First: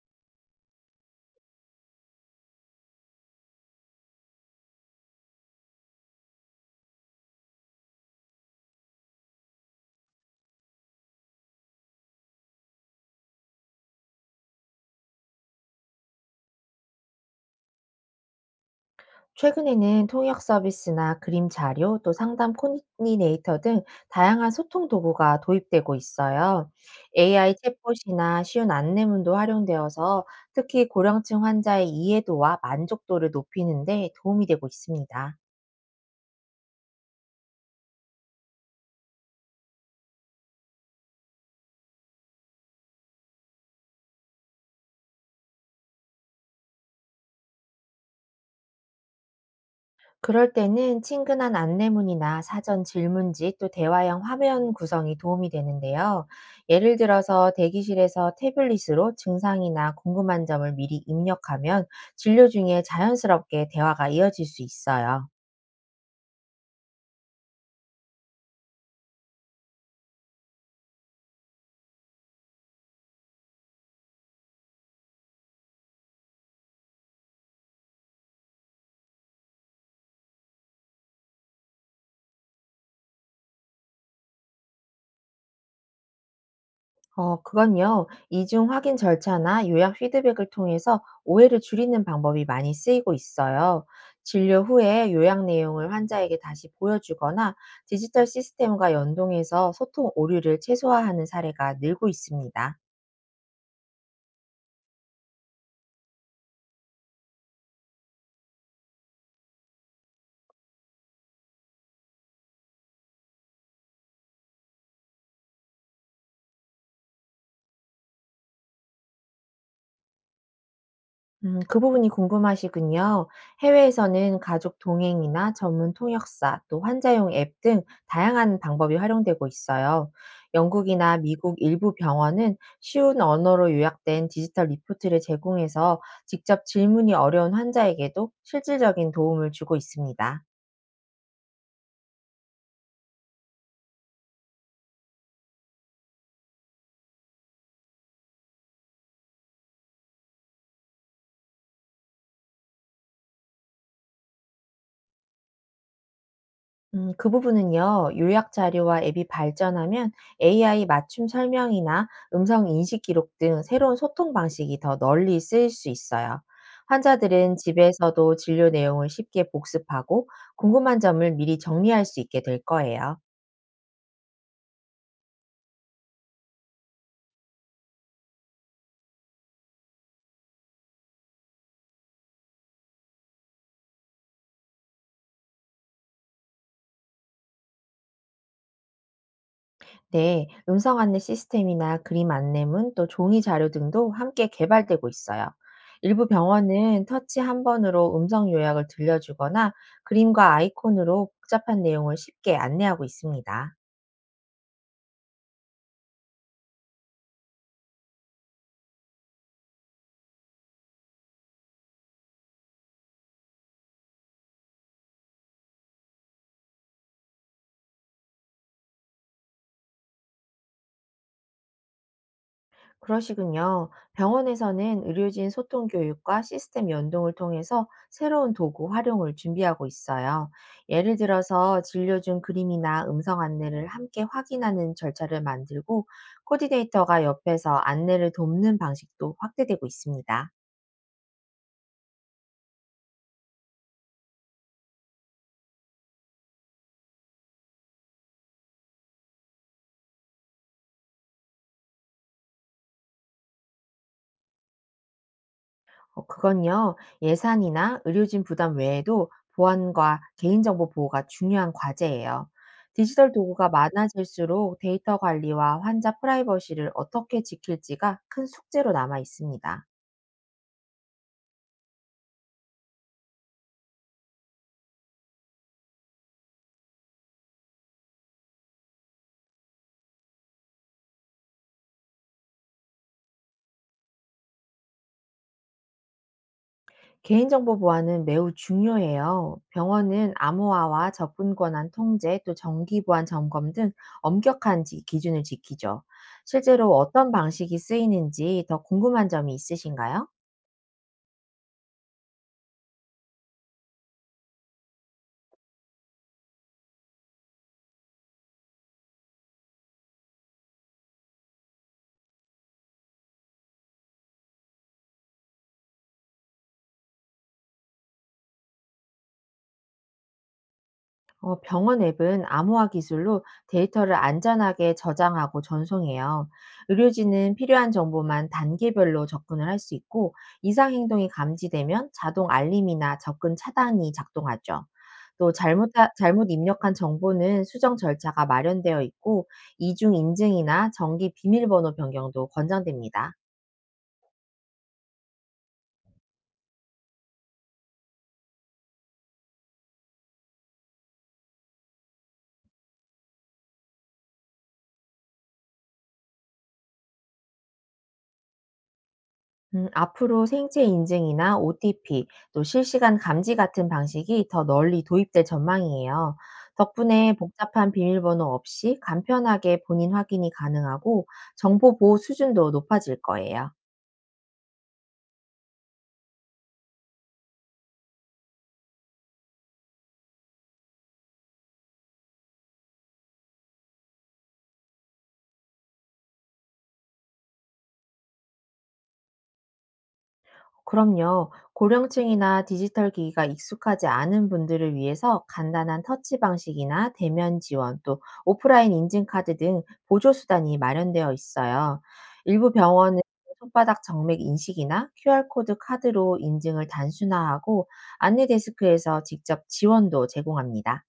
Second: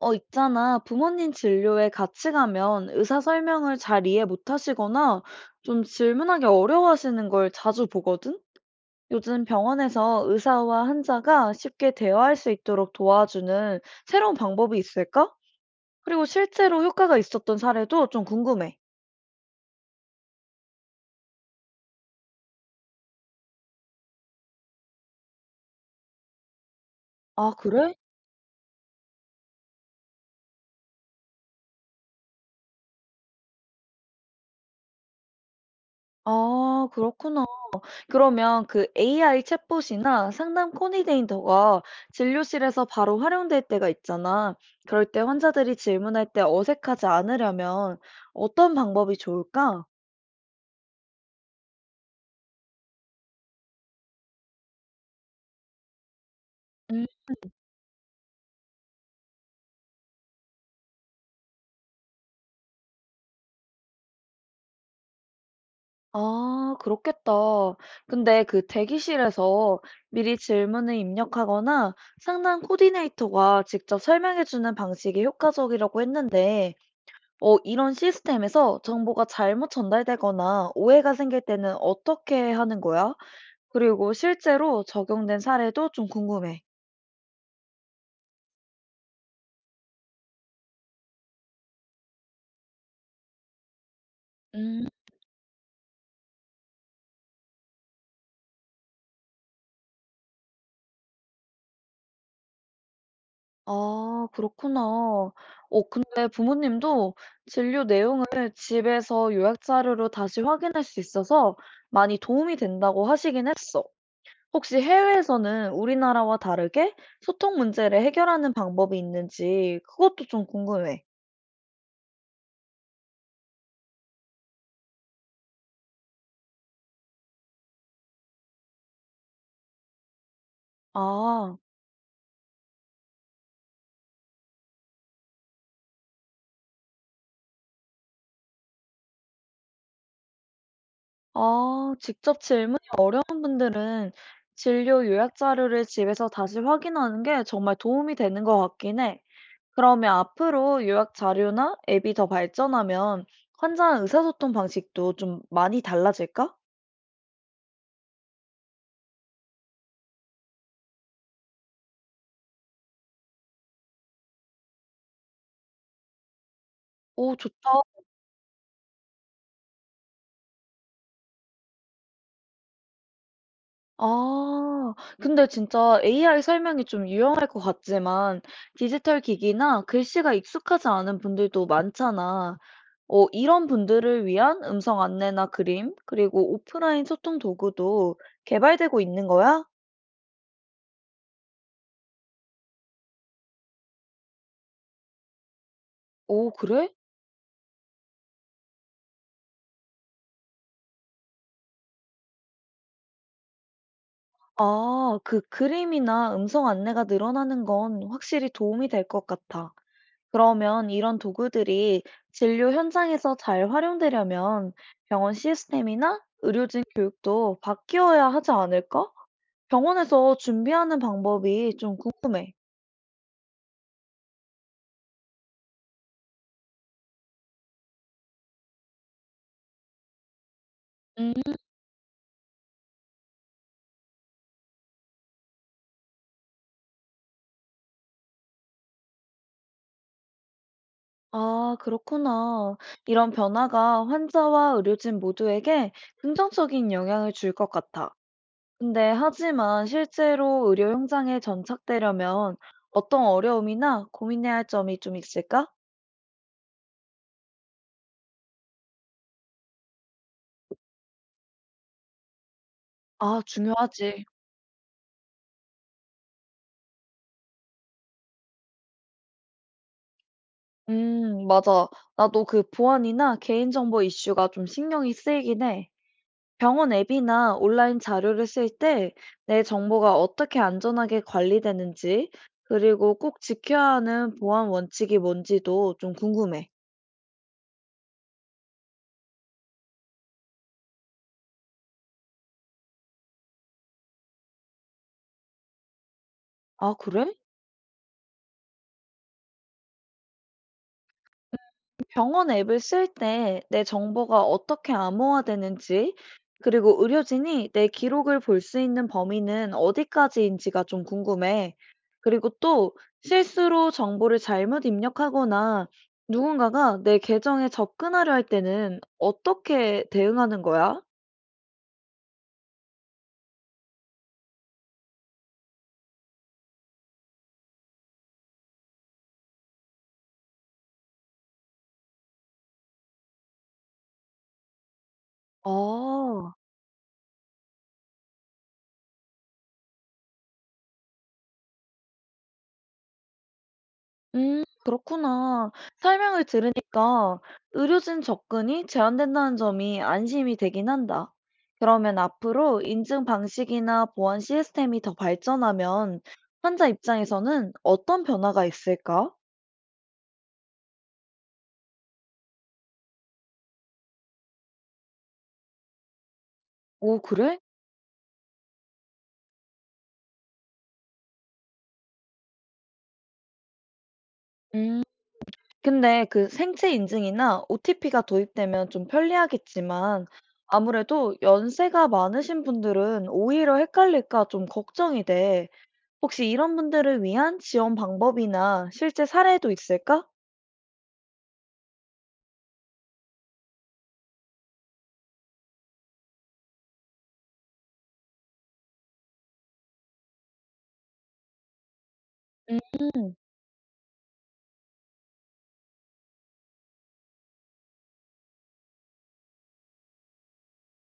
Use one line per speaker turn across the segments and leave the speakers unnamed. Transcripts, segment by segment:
있잖아. 부모님 진료에 같이 가면 의사 설명을 잘 이해 못 하시거나 좀 질문하기 어려워하시는 걸 자주 보거든? 요즘 병원에서 의사와 환자가 쉽게 대화할 수 있도록 도와주는 새로운 방법이 있을까? 그리고 실제로 효과가 있었던 사례도 좀 궁금해.
최근에는 통역 서비스나 그림 자료, 또 상담 코디네이터 등 다양한 소통 도구가 도입되고 있어요.
아,
AI
그래?
챗봇이나 쉬운 안내문도 활용되어서 특히 고령층 환자의 이해도와 만족도를 높이는 데 도움이 되고 있습니다.
아, 그렇구나. 그러면 그 AI 챗봇이나 상담 코디네이터가 진료실에서 바로 활용될 때가 있잖아. 그럴 때 환자들이 질문할 때 어색하지 않으려면 어떤 방법이 좋을까?
그럴 때는 친근한 안내문이나 사전 질문지 또 대화형 화면 구성이 도움이 되는데요. 예를
음,
들어서 대기실에서 태블릿으로 증상이나 궁금한 점을 미리 입력하면 진료 중에 자연스럽게 대화가 이어질 수 있어요.
아, 그렇겠다. 근데 그 대기실에서 미리 질문을 입력하거나 상담 코디네이터가 직접 설명해주는 방식이 효과적이라고 했는데, 이런 시스템에서 정보가 잘못 전달되거나 오해가 생길 때는 어떻게 하는 거야? 그리고 실제로 적용된 사례도 좀 궁금해.
그건요. 이중 확인 절차나 요약 피드백을 통해서 오해를 줄이는 방법이 많이 쓰이고 있어요. 진료
음,
후에 요약 내용을 환자에게 다시 보여주거나 디지털 시스템과 연동해서 소통 오류를 최소화하는 사례가 늘고 있습니다.
아, 그렇구나. 근데 부모님도 진료 내용을 집에서 요약 자료로 다시 확인할 수 있어서 많이 도움이 된다고 하시긴 했어. 혹시 해외에서는 우리나라와 다르게 소통 문제를 해결하는 방법이 있는지 그것도 좀 궁금해.
그 부분이 궁금하시군요. 해외에서는 가족 동행이나 전문 통역사, 또 환자용 앱 등 다양한 방법이 활용되고 있어요. 영국이나 미국
아,
일부 병원은 쉬운 언어로 요약된 디지털 리포트를 제공해서 직접 질문이 어려운 환자에게도 실질적인 도움을 주고 있습니다.
아, 직접 질문이 어려운 분들은 진료 요약 자료를 집에서 다시 확인하는 게 정말 도움이 되는 것 같긴 해. 그러면 앞으로 요약 자료나 앱이 더 발전하면 환자 의사소통 방식도 좀 많이 달라질까?
그 부분은요, 요약 자료와 앱이 발전하면 AI 맞춤 설명이나 음성 인식 기록 등 새로운 소통 방식이 더 널리 쓰일 수 있어요.
오,
환자들은
좋다.
집에서도 진료 내용을 쉽게 복습하고 궁금한 점을 미리 정리할 수 있게 될 거예요.
아, 근데 진짜 AI 설명이 좀 유용할 것 같지만 디지털 기기나 글씨가 익숙하지 않은 분들도 많잖아. 이런 분들을 위한 음성 안내나 그림, 그리고 오프라인 소통 도구도 개발되고 있는 거야?
네, 음성 안내 시스템이나 그림 안내문 또 종이 자료 등도 함께 개발되고 있어요. 일부
오, 그래?
병원은 터치 한 번으로 음성 요약을 들려주거나 그림과 아이콘으로 복잡한 내용을 쉽게 안내하고 있습니다.
아, 그 그림이나 음성 안내가 늘어나는 건 확실히 도움이 될 것 같아. 그러면 이런 도구들이 진료 현장에서 잘 활용되려면 병원 시스템이나 의료진 교육도 바뀌어야 하지 않을까? 병원에서 준비하는 방법이 좀 궁금해.
그러시군요. 병원에서는 의료진 소통 교육과 시스템 연동을 통해서 새로운 도구 활용을 준비하고 있어요. 예를
음,
들어서 진료 중 그림이나 음성 안내를 함께 확인하는 절차를 만들고 코디네이터가 옆에서 안내를 돕는 방식도 확대되고 있습니다.
아, 그렇구나. 이런 변화가 환자와 의료진 모두에게 긍정적인 영향을 줄 것 같아. 근데 하지만 실제로 의료 현장에 정착되려면 어떤 어려움이나 고민해야 할 점이 좀 있을까?
그건요, 예산이나 의료진 부담 외에도 보안과 개인정보 보호가 중요한 과제예요. 디지털
아,
도구가
중요하지.
많아질수록 데이터 관리와 환자 프라이버시를 어떻게 지킬지가 큰 숙제로 남아 있습니다.
맞아. 나도 그 보안이나 개인정보 이슈가 좀 신경이 쓰이긴 해. 병원 앱이나 온라인 자료를 쓸 때 내 정보가 어떻게 안전하게 관리되는지, 그리고 꼭 지켜야 하는 보안 원칙이 뭔지도 좀 궁금해.
개인정보 보안은 매우 중요해요. 병원은 암호화와 접근 권한 통제, 또 정기 보안 점검 등 엄격한 기준을 지키죠. 실제로
아, 그래?
어떤 방식이 쓰이는지 더 궁금한 점이 있으신가요?
병원 앱을 쓸 때 내 정보가 어떻게 암호화되는지, 그리고 의료진이 내 기록을 볼 수 있는 범위는 어디까지인지가 좀 궁금해. 그리고 또 실수로 정보를 잘못 입력하거나 누군가가 내 계정에 접근하려 할 때는 어떻게 대응하는 거야?
병원 앱은 암호화 기술로 데이터를 안전하게 저장하고 전송해요. 의료진은 필요한 정보만 단계별로 접근을 할 수 있고, 이상 행동이 감지되면 자동 알림이나 접근 차단이 작동하죠. 또 잘못
아.
입력한 정보는 수정 절차가 마련되어 있고, 이중 인증이나 정기 비밀번호 변경도 권장됩니다.
그렇구나. 설명을 들으니까 의료진 접근이 제한된다는 점이 안심이 되긴 한다. 그러면 앞으로 인증 방식이나 보안 시스템이 더 발전하면 환자 입장에서는 어떤 변화가 있을까?
앞으로 생체 인증이나 OTP, 또 실시간 감지 같은 방식이 더 널리 도입될 전망이에요.
오,
덕분에
그래?
복잡한 비밀번호 없이 간편하게 본인 확인이 가능하고 정보 보호 수준도 높아질 거예요.
음, 근데 그 생체 인증이나 OTP가 도입되면 좀 편리하겠지만 아무래도 연세가 많으신 분들은 오히려 헷갈릴까 좀 걱정이 돼. 혹시 이런 분들을 위한 지원 방법이나 실제 사례도 있을까?
그럼요. 고령층이나 디지털 기기가 익숙하지 않은 분들을 위해서 간단한 터치 방식이나 대면 지원 또 오프라인 인증카드 등 보조수단이 마련되어 있어요. 일부 병원은
음,
손바닥 정맥 인식이나 QR코드 카드로 인증을 단순화하고 안내 데스크에서 직접 지원도 제공합니다.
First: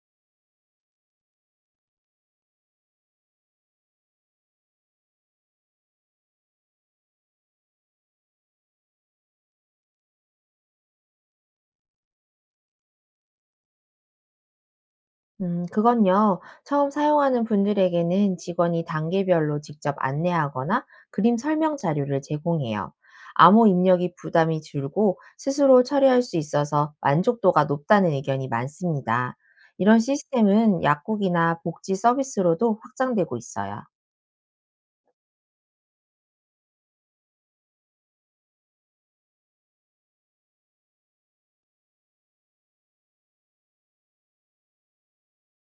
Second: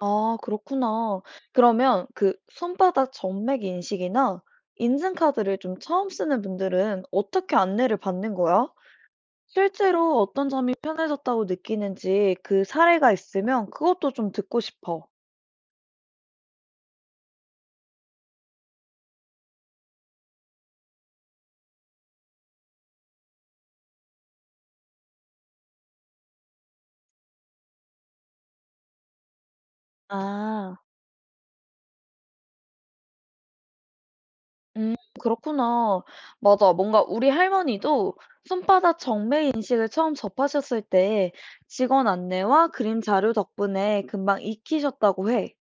아, 그렇구나. 그러면 그 손바닥 점맥 인식이나 인증카드를 좀 처음 쓰는 분들은 어떻게 안내를 받는 거야? 실제로 어떤 점이 편해졌다고 느끼는지 그 사례가 있으면 그것도 좀 듣고 싶어.
그건요. 처음 사용하는 분들에게는 직원이 단계별로 직접 안내하거나 그림 설명 자료를 제공해요. 암호 입력이 부담이 줄고 스스로 처리할 수 있어서 만족도가 높다는 의견이 많습니다. 이런
아.
시스템은 약국이나 복지 서비스로도 확장되고 있어요.
음, 그렇구나. 맞아. 뭔가 우리 할머니도 손바닥 정맥 인식을 처음 접하셨을 때 직원 안내와 그림 자료 덕분에 금방 익히셨다고 해.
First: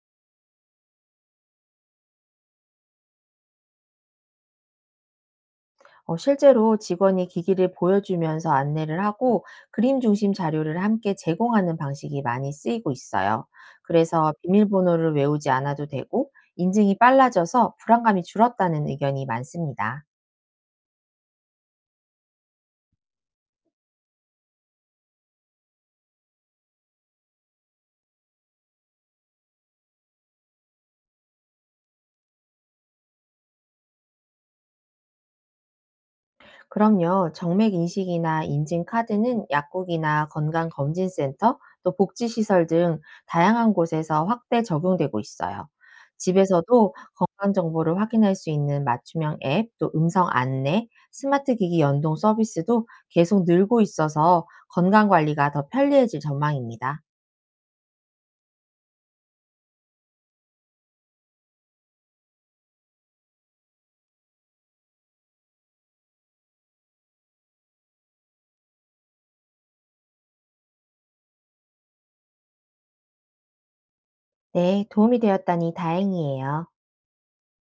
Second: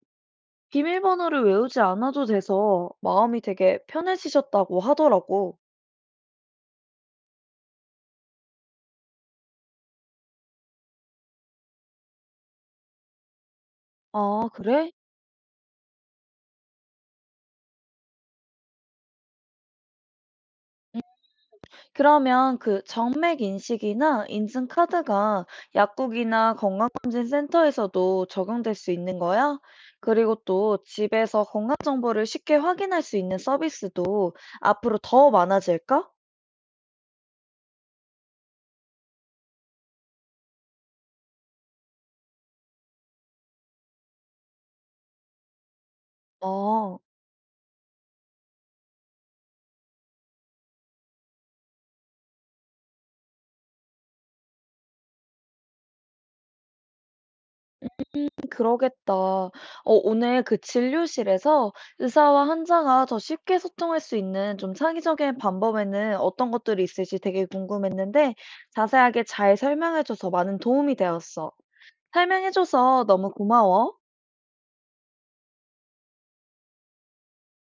비밀번호를 외우지 않아도 돼서 마음이 되게 편해지셨다고 하더라고.
실제로 직원이 기기를 보여주면서 안내를 하고 그림 중심 자료를 함께 제공하는 방식이 많이 쓰이고 있어요. 그래서
아, 그래?
비밀번호를 외우지 않아도 되고 인증이 빨라져서 불안감이 줄었다는 의견이 많습니다.
그러면 그 정맥 인식이나 인증 카드가 약국이나 건강검진 센터에서도 적용될 수 있는 거야? 그리고 또 집에서 건강 정보를 쉽게 확인할 수 있는 서비스도 앞으로 더 많아질까?
그럼요. 정맥 인식이나 인증 카드는 약국이나 건강검진센터, 또 복지시설 등 다양한 곳에서 확대 적용되고 있어요. 집에서도
아,
건강 정보를 확인할 수 있는 맞춤형 앱, 또 음성 안내, 스마트 기기 연동 서비스도 계속 늘고 있어서 건강 관리가 더 편리해질 전망입니다.
그러겠다. 오늘 그 진료실에서 의사와 환자가 더 쉽게 소통할 수 있는 좀 창의적인 방법에는 어떤 것들이 있을지 되게 궁금했는데 자세하게 잘 설명해줘서 많은 도움이 되었어. 설명해줘서 너무 고마워.
네, 도움이 되었다니 다행이에요.